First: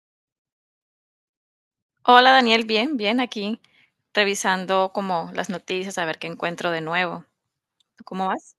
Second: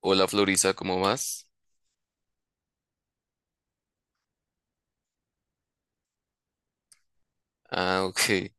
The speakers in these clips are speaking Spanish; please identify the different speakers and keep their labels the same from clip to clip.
Speaker 1: Hola Florisa, ¿cómo vas?
Speaker 2: Hola Daniel, bien, bien, aquí revisando como las noticias, a ver qué encuentro de nuevo. ¿Tú
Speaker 1: Ah,
Speaker 2: cómo
Speaker 1: ok.
Speaker 2: vas?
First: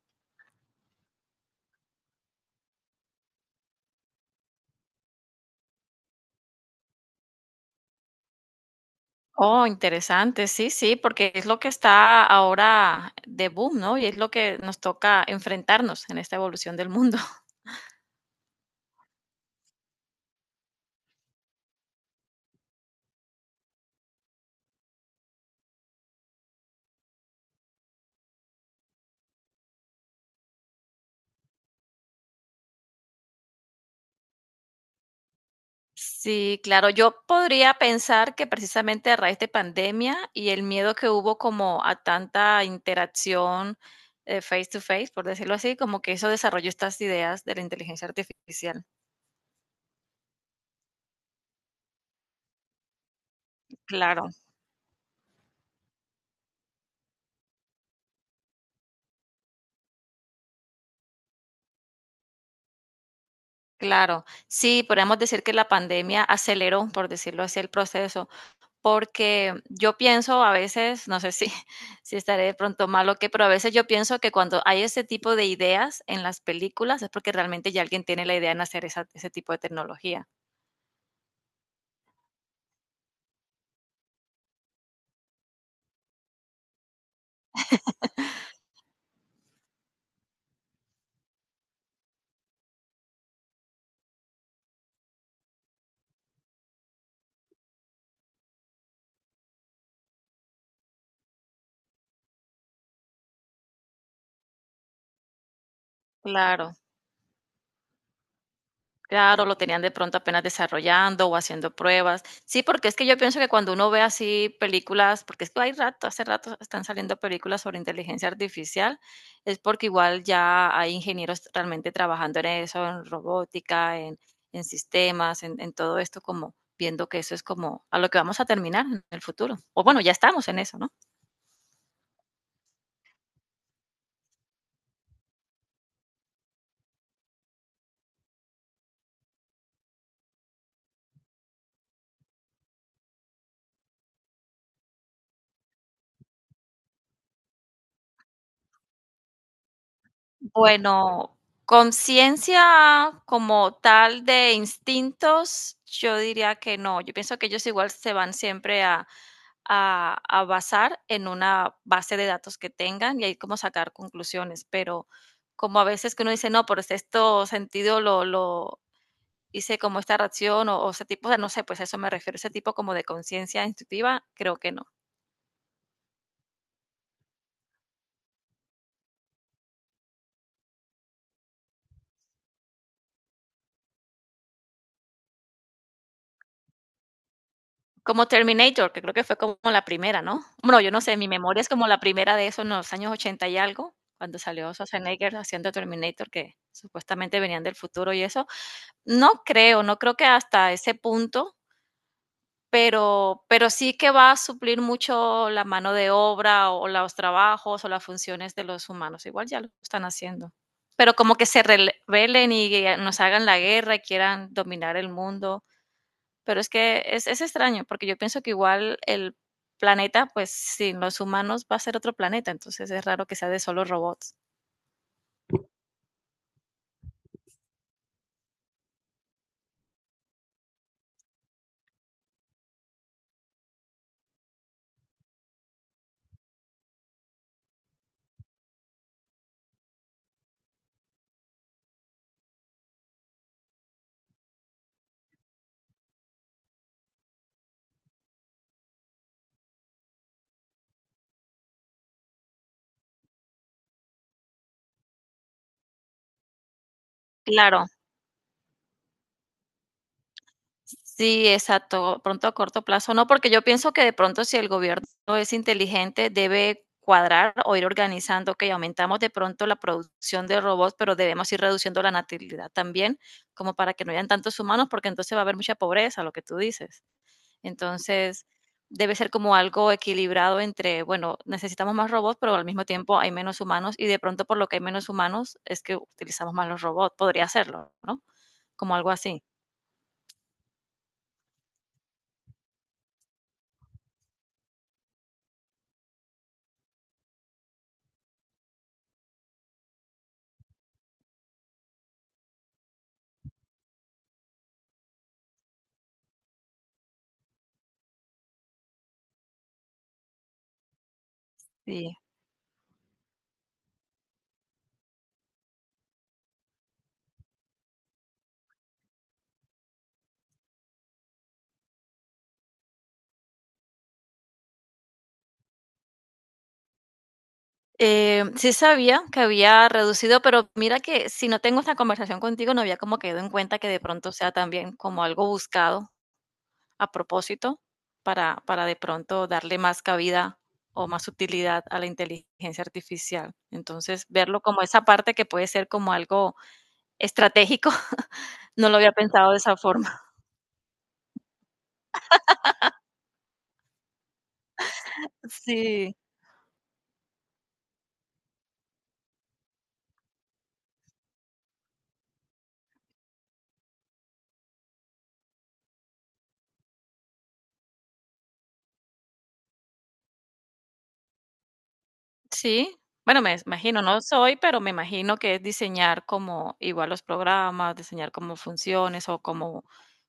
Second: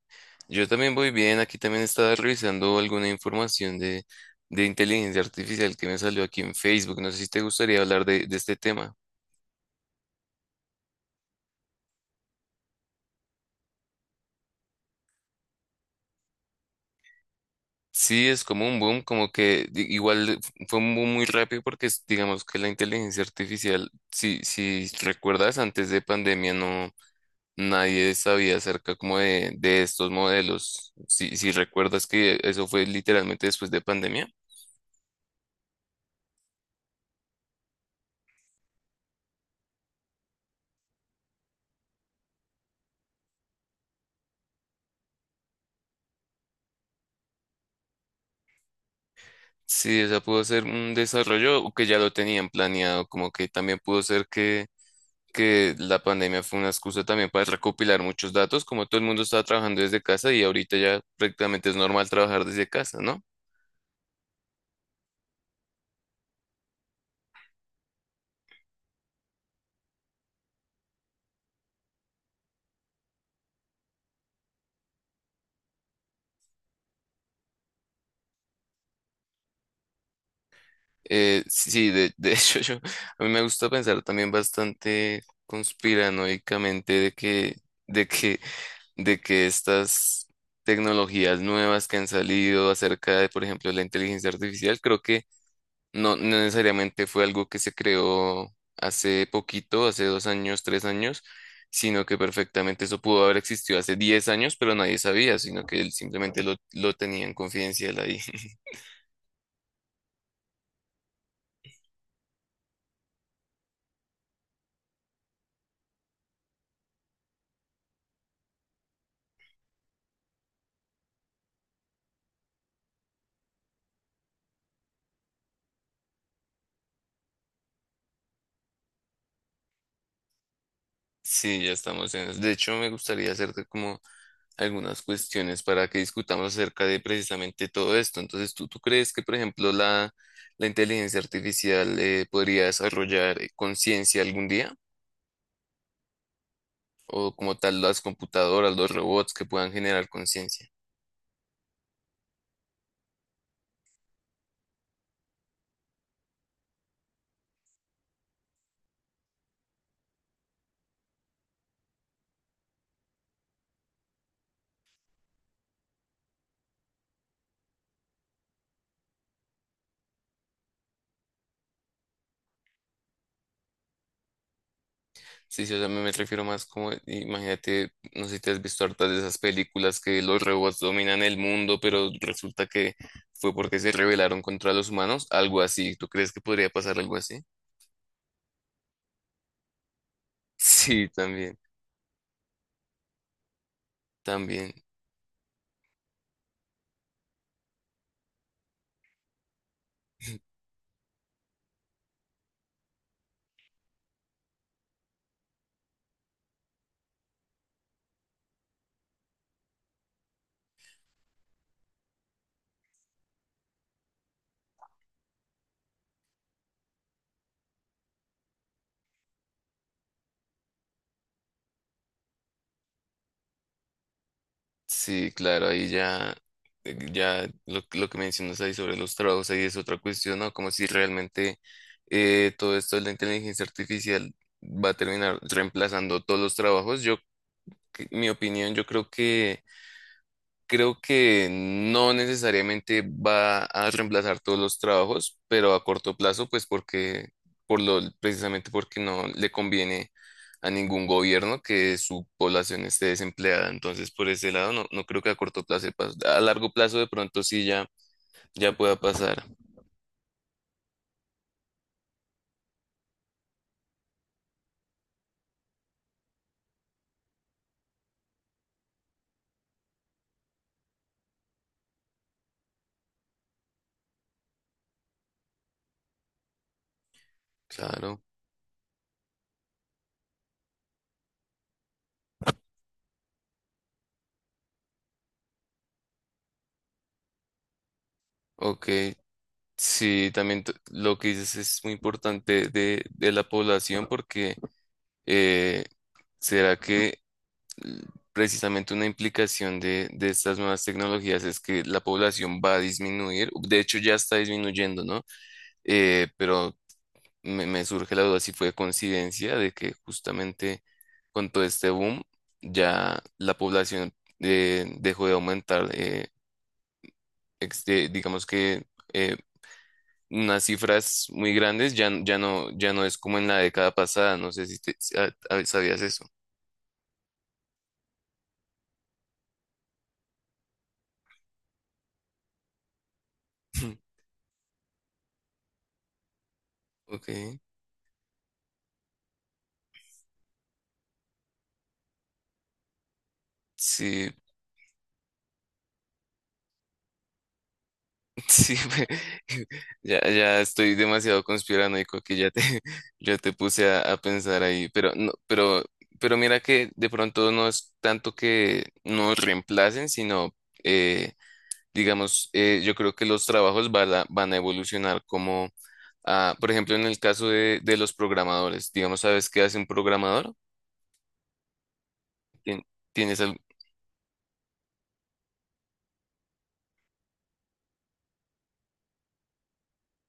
Speaker 1: Yo también voy bien. Aquí también estaba revisando alguna información de inteligencia artificial que me salió aquí en Facebook. No sé si te gustaría hablar de este tema.
Speaker 2: Oh, interesante, sí, sí, porque es lo que está ahora de boom, ¿no? Y es lo que nos toca enfrentarnos en esta evolución del mundo.
Speaker 1: Sí, es como un boom, como que igual fue un boom muy rápido porque digamos que la inteligencia artificial, si recuerdas, antes de pandemia nadie sabía acerca como de estos modelos. Si recuerdas que eso fue literalmente después de pandemia.
Speaker 2: Sí, claro, yo podría pensar que precisamente a raíz de pandemia y el miedo que hubo como a tanta interacción face to face, por decirlo así, como que eso desarrolló estas ideas de la inteligencia artificial.
Speaker 1: Sí, o sea, pudo ser un desarrollo que ya lo tenían planeado, como que también pudo ser
Speaker 2: Claro.
Speaker 1: que la pandemia fue una excusa también para recopilar muchos datos, como todo el mundo estaba trabajando desde casa y ahorita ya prácticamente es normal trabajar desde casa, ¿no?
Speaker 2: Claro, sí, podríamos decir que la pandemia aceleró, por decirlo así, el proceso, porque yo pienso a veces, no sé si, si estaré de pronto mal o qué, pero a veces yo pienso que cuando hay ese tipo de ideas en las películas es porque realmente ya alguien tiene la idea en hacer ese tipo de tecnología.
Speaker 1: Sí, de a mí me gusta pensar también bastante conspiranoicamente de que, de que estas tecnologías nuevas que han salido acerca de, por ejemplo, la inteligencia artificial, creo que no necesariamente fue algo que se creó hace poquito, hace dos años, tres años, sino que perfectamente eso pudo haber existido hace diez años, pero nadie sabía, sino que él simplemente
Speaker 2: Claro.
Speaker 1: lo tenía en confidencial ahí.
Speaker 2: Claro, lo tenían de pronto apenas desarrollando o haciendo pruebas. Sí, porque es que yo pienso que cuando uno ve así películas, porque es que hay rato, hace rato están saliendo películas sobre inteligencia artificial, es porque igual ya hay ingenieros realmente trabajando en eso, en robótica, en sistemas, en todo esto, como viendo que eso es como a lo que vamos a terminar en el futuro. O bueno, ya estamos en eso, ¿no?
Speaker 1: Sí, ya estamos en eso. De hecho, me gustaría hacerte como algunas cuestiones para que discutamos acerca de precisamente todo esto. Entonces, ¿ tú crees que, por ejemplo, la inteligencia artificial podría desarrollar conciencia algún día? ¿O como tal las computadoras, los robots que puedan generar conciencia?
Speaker 2: Bueno, conciencia como tal de instintos, yo diría que no. Yo pienso que ellos igual se van siempre a basar en una base de datos que tengan y ahí como sacar conclusiones, pero como a veces que uno dice, no, por este esto sentido lo hice como esta reacción o ese tipo de, no sé, pues a eso me refiero, ese tipo como de conciencia instintiva, creo que no.
Speaker 1: Sí, sí, o sea, me refiero más como, imagínate, no sé si te has visto hartas de esas películas que los robots dominan el mundo, pero resulta que fue porque se rebelaron contra los humanos, algo así. ¿Tú crees que podría pasar algo así?
Speaker 2: Como Terminator, que creo que fue como la primera, ¿no? Bueno, yo no
Speaker 1: Sí,
Speaker 2: sé, mi
Speaker 1: también,
Speaker 2: memoria es como la primera de eso en los años 80 y algo, cuando
Speaker 1: también.
Speaker 2: salió Schwarzenegger haciendo Terminator, que supuestamente venían del futuro y eso. No creo, no creo que hasta ese punto, pero sí que va a suplir mucho la mano de obra, o los trabajos, o las funciones de los humanos. Igual ya lo están haciendo. Pero como que se rele rebelen y nos hagan la guerra y quieran dominar el mundo. Pero es que es extraño, porque yo pienso que igual el planeta, pues sin los humanos va a ser otro planeta, entonces es raro que sea de solo robots.
Speaker 1: Sí, claro, ya lo que mencionas ahí sobre los trabajos, ahí es otra cuestión, ¿no? Como si realmente todo esto de la inteligencia artificial va a terminar reemplazando todos los trabajos. Mi opinión, yo creo que creo que no necesariamente va a reemplazar todos los trabajos, pero a corto plazo, por lo, precisamente porque no le conviene a ningún gobierno que su población esté desempleada. Entonces, por ese lado, no creo que a corto plazo, a largo plazo de pronto sí ya,
Speaker 2: Claro,
Speaker 1: ya pueda pasar.
Speaker 2: sí, exacto, pronto a corto plazo, no, porque yo pienso que de pronto si el gobierno es inteligente debe cuadrar o ir organizando, que aumentamos de pronto la producción de robots, pero debemos ir reduciendo la natalidad también, como para que no hayan tantos humanos, porque entonces va a haber mucha pobreza, lo que tú dices.
Speaker 1: Claro.
Speaker 2: Entonces, debe ser como algo equilibrado entre, bueno, necesitamos más robots, pero al mismo tiempo hay menos humanos y de pronto por lo que hay menos humanos es que utilizamos más los robots. Podría serlo, ¿no?
Speaker 1: Ok.
Speaker 2: Como algo así.
Speaker 1: Sí, también lo que dices es muy importante de la población porque eh, será que l- precisamente una implicación de estas nuevas tecnologías es que la población va a disminuir, de hecho ya está disminuyendo, ¿no? Pero me surge la duda si fue coincidencia de que justamente con todo este
Speaker 2: Sí.
Speaker 1: boom ya la población dejó de aumentar, digamos que eh, unas cifras muy grandes ya, ya no es como en la década pasada, no sé si sabías eso.
Speaker 2: Sí sabía que había reducido, pero mira que si no tengo esta conversación contigo, no había como quedado en cuenta que de pronto sea también como algo buscado a
Speaker 1: Ok,
Speaker 2: propósito para de pronto darle más cabida o más utilidad a la inteligencia artificial. Entonces,
Speaker 1: sí,
Speaker 2: verlo como esa parte que puede ser como algo estratégico,
Speaker 1: sí,
Speaker 2: no lo había pensado de esa
Speaker 1: ya,
Speaker 2: forma.
Speaker 1: ya estoy demasiado conspiranoico que ya te, ya te puse a pensar ahí, pero no,
Speaker 2: Sí,
Speaker 1: pero mira que de pronto no es tanto que nos reemplacen, sino eh, yo creo que los trabajos van a evolucionar como, ah, por ejemplo, en el caso de los programadores, digamos, ¿sabes qué hace un programador? Tien-
Speaker 2: sí.
Speaker 1: ¿Tienes
Speaker 2: Bueno, me
Speaker 1: algo
Speaker 2: imagino, no soy, pero me imagino que es diseñar como igual los programas, diseñar como funciones o como,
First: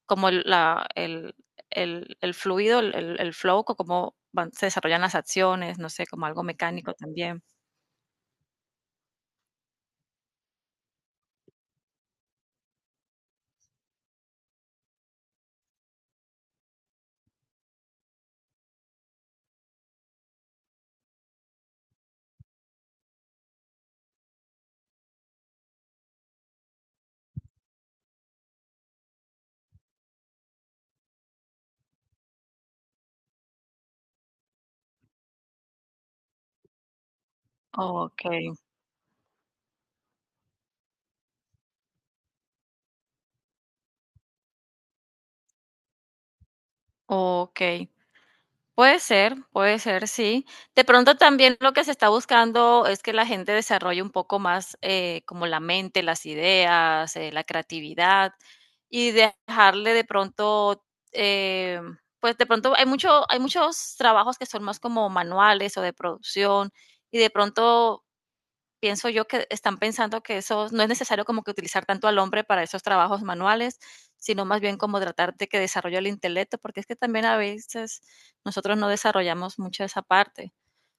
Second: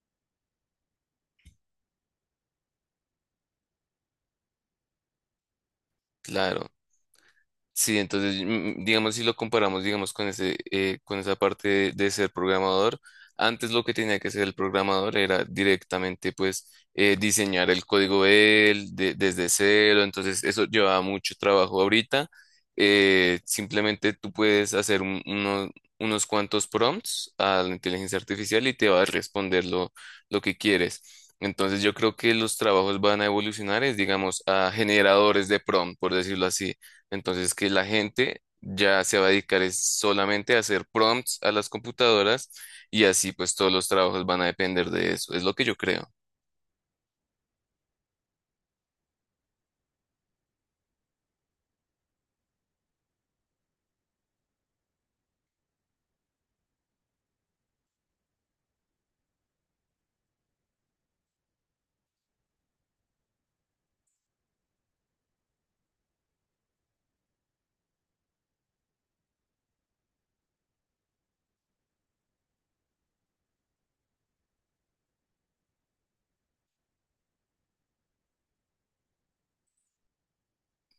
Speaker 2: como el fluido, el flow, o se desarrollan las acciones, no sé, como algo
Speaker 1: claro?
Speaker 2: mecánico también.
Speaker 1: Sí, entonces, digamos, si lo comparamos, digamos, con ese, con esa parte de ser programador, antes lo que tenía que hacer el programador era directamente, pues, diseñar el código desde cero, entonces eso llevaba mucho trabajo. Ahorita, simplemente tú puedes hacer unos cuantos prompts a la inteligencia artificial y te va a responder lo que quieres. Entonces, yo creo que los trabajos van a evolucionar, es, digamos, a generadores de prompt, por decirlo así, entonces, que la
Speaker 2: Ok.
Speaker 1: gente ya se va a dedicar es solamente a hacer prompts a las computadoras y así pues todos los trabajos van a depender de eso. Es lo que yo creo.
Speaker 2: Ok, puede ser, sí. De pronto también lo que se está buscando es que la gente desarrolle un poco más como la mente, las ideas, la creatividad y dejarle de pronto, eh, pues de pronto hay mucho, hay muchos trabajos que son más como manuales o de producción y de pronto pienso yo que están pensando que eso no es necesario como que utilizar tanto al hombre para esos trabajos manuales, sino más bien como tratar de que desarrolle el intelecto, porque es que también a veces nosotros no desarrollamos mucho esa parte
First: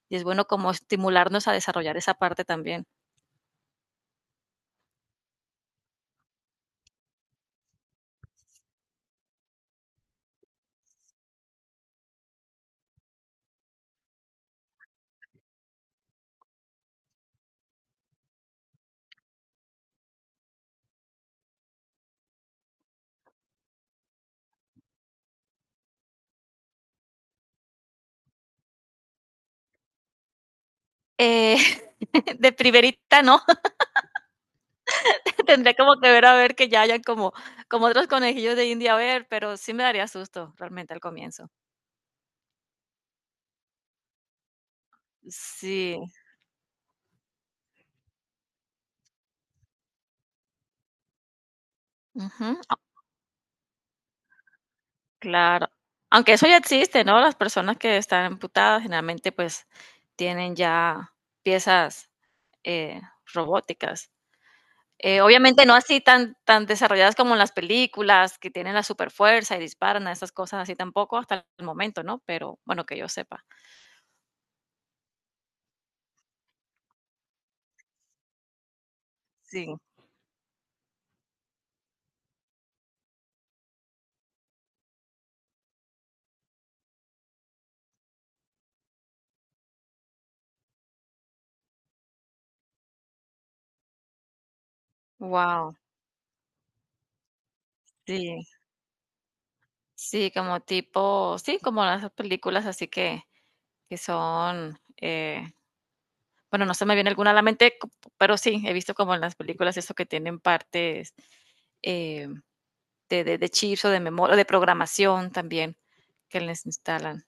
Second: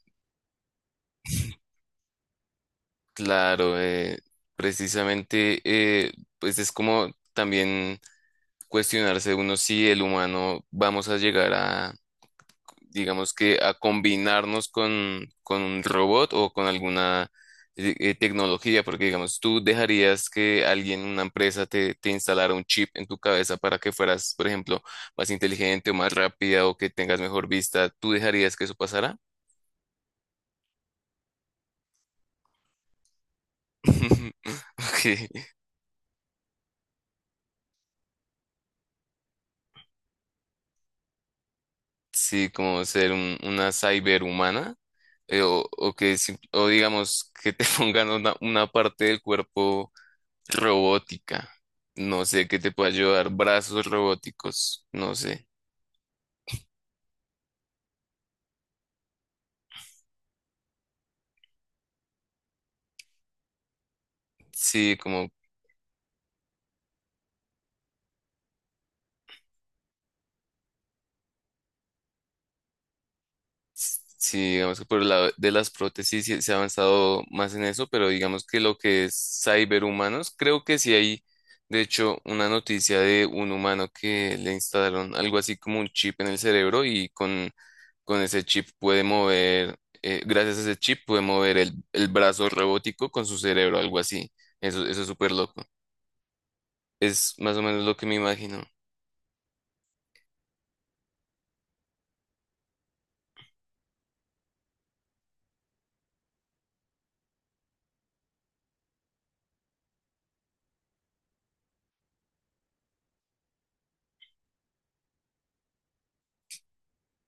Speaker 2: y es bueno como estimularnos a desarrollar esa parte también.
Speaker 1: Claro, precisamente, pues es como también cuestionarse uno si el humano vamos a llegar a, digamos que a combinarnos con un robot o con alguna tecnología, porque digamos, tú dejarías que alguien, una empresa, te instalara un chip en tu cabeza para que fueras, por ejemplo, más inteligente o más rápida o que tengas mejor vista, ¿tú dejarías que eso pasara?
Speaker 2: Eh, de primerita no,
Speaker 1: Ok,
Speaker 2: tendría como que ver a ver que ya hayan como, como otros conejillos de India, a ver, pero sí me daría susto realmente al comienzo.
Speaker 1: sí, como ser una cyberhumana. O o
Speaker 2: Sí.
Speaker 1: que o digamos que te pongan una parte del cuerpo robótica. No sé qué
Speaker 2: Ujú.
Speaker 1: te puede ayudar. Brazos robóticos. No sé.
Speaker 2: Claro. Aunque eso ya existe, ¿no? Las personas que están amputadas generalmente pues tienen ya piezas, eh, robóticas.
Speaker 1: Sí, como,
Speaker 2: Obviamente no así tan desarrolladas como en las películas, que tienen la superfuerza y disparan a esas cosas así tampoco hasta el momento, ¿no? Pero bueno, que yo sepa.
Speaker 1: sí, digamos que por el lado de las prótesis sí se ha avanzado más en eso, pero digamos que lo que es
Speaker 2: Sí.
Speaker 1: cyberhumanos, creo que sí hay, de hecho, una noticia de un humano que le instalaron algo así como un chip en el cerebro con ese chip puede mover, gracias a ese chip puede mover el brazo robótico con su cerebro, algo así. Eso es súper loco.
Speaker 2: Wow.
Speaker 1: Es más o menos lo que me
Speaker 2: Sí.
Speaker 1: imagino.
Speaker 2: Sí, como tipo sí, como las películas así que son, bueno, no se me viene alguna a la mente, pero sí, he visto como en las películas eso que tienen partes, eh, de chips o de memoria, de programación también, que les instalan.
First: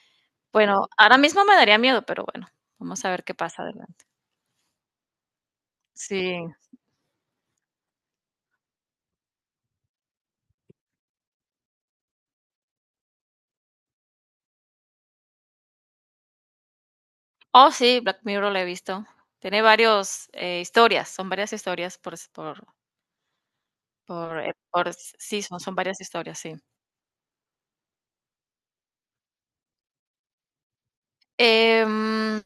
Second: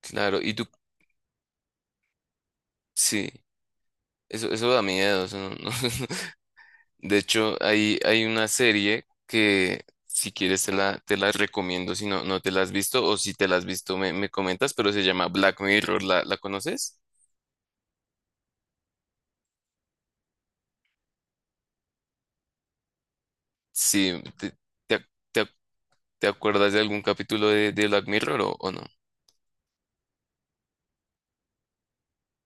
Speaker 1: Claro, y tú,
Speaker 2: Bueno, ahora mismo me daría miedo, pero bueno, vamos a ver
Speaker 1: sí,
Speaker 2: qué pasa adelante.
Speaker 1: eso da miedo. Eso no- no-
Speaker 2: Sí.
Speaker 1: De hecho, hay una serie que si quieres te la recomiendo, si no, no te la has visto o si te la has visto me comentas, pero se llama Black Mirror, la conoces?
Speaker 2: Oh, sí, Black Mirror la he visto. Tiene varios, historias, son varias historias
Speaker 1: Sí,
Speaker 2: por
Speaker 1: te, ac-
Speaker 2: s-
Speaker 1: te
Speaker 2: sí,
Speaker 1: ac-
Speaker 2: son varias
Speaker 1: te
Speaker 2: historias, sí.
Speaker 1: acuerdas de algún capítulo de Black Mirror o no?
Speaker 2: Em,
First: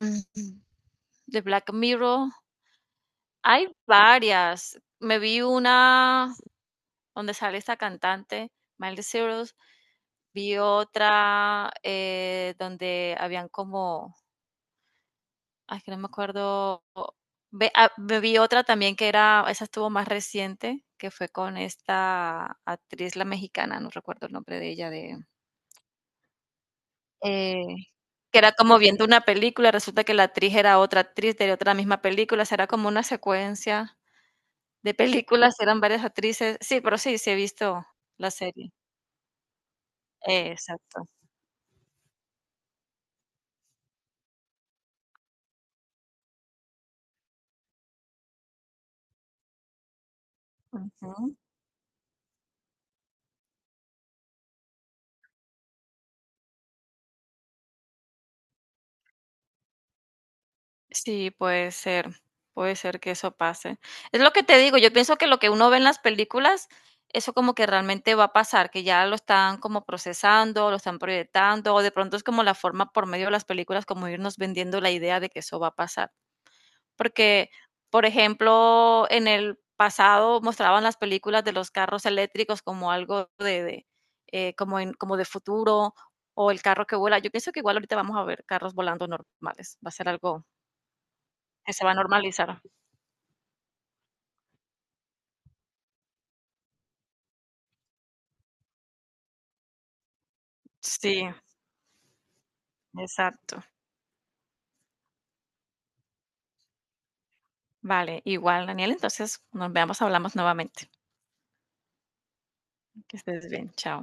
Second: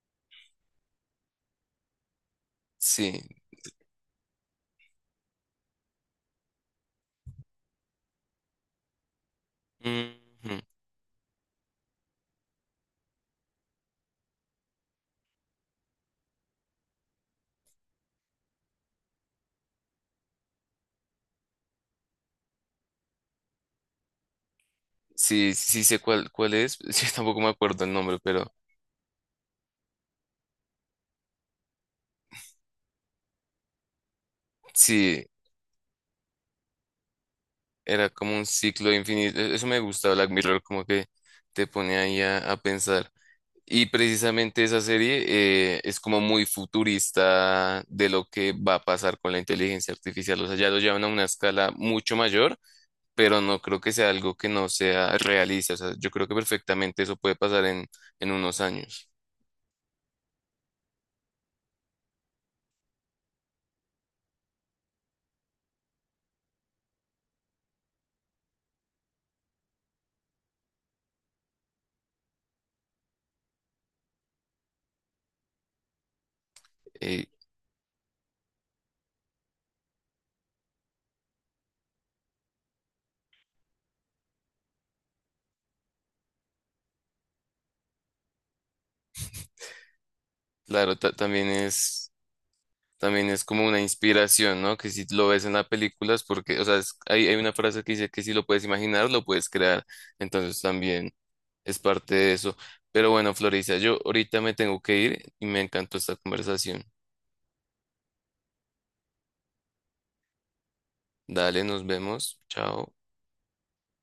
Speaker 2: de Black Mirror,
Speaker 1: Sí.
Speaker 2: hay varias. Me vi una donde sale esta cantante, Miley Cyrus.
Speaker 1: Ujú.
Speaker 2: Vi otra donde habían como, ay, que no me acuerdo. Vi otra también que era, esa estuvo más reciente, que fue con esta actriz, la mexicana, no recuerdo el nombre de ella, de,
Speaker 1: Sí, sí sí sé cuál es, sí, tampoco me
Speaker 2: eh,
Speaker 1: acuerdo el nombre,
Speaker 2: que
Speaker 1: pero
Speaker 2: era como viendo una película, resulta que la actriz era otra actriz de otra misma película, será como una secuencia de
Speaker 1: sí.
Speaker 2: películas, eran varias actrices. Sí, pero sí, sí he visto
Speaker 1: Era
Speaker 2: la
Speaker 1: como un
Speaker 2: serie.
Speaker 1: ciclo infinito. Eso me gusta, Black Mirror, como que
Speaker 2: Exacto.
Speaker 1: te pone ahí a pensar. Y precisamente esa serie es como muy futurista de lo que va a pasar con la inteligencia artificial. O sea, ya lo llevan a una
Speaker 2: Ujú.
Speaker 1: escala mucho mayor, pero no creo que sea algo que no sea realista. O sea, yo creo que perfectamente eso puede pasar en unos años.
Speaker 2: Sí, puede ser que eso pase. Es lo que te digo, yo pienso que lo que uno ve en las películas, eso como que realmente va a pasar, que ya lo están como procesando, lo están proyectando, o de pronto es como la forma por medio de las películas como irnos vendiendo la idea de que eso va a pasar.
Speaker 1: Eh,
Speaker 2: Porque, por ejemplo, en el pasado mostraban las películas de los carros eléctricos como algo de, como en, como de futuro, o el carro que vuela. Yo pienso que igual ahorita vamos a ver carros volando normales, va a ser algo
Speaker 1: claro, también
Speaker 2: que se va a
Speaker 1: es.
Speaker 2: normalizar.
Speaker 1: También es como una inspiración, ¿no? Que si lo ves en la película es porque, o sea, hay una frase que dice que si lo puedes imaginar, lo puedes crear. Entonces también
Speaker 2: Sí,
Speaker 1: es parte de eso. Pero bueno,
Speaker 2: exacto.
Speaker 1: Florisa, yo ahorita me tengo que ir y me encantó esta conversación.
Speaker 2: Vale, igual, Daniel, entonces nos veamos, hablamos nuevamente.
Speaker 1: Dale, nos vemos. Chao.
Speaker 2: Que estés bien, chao.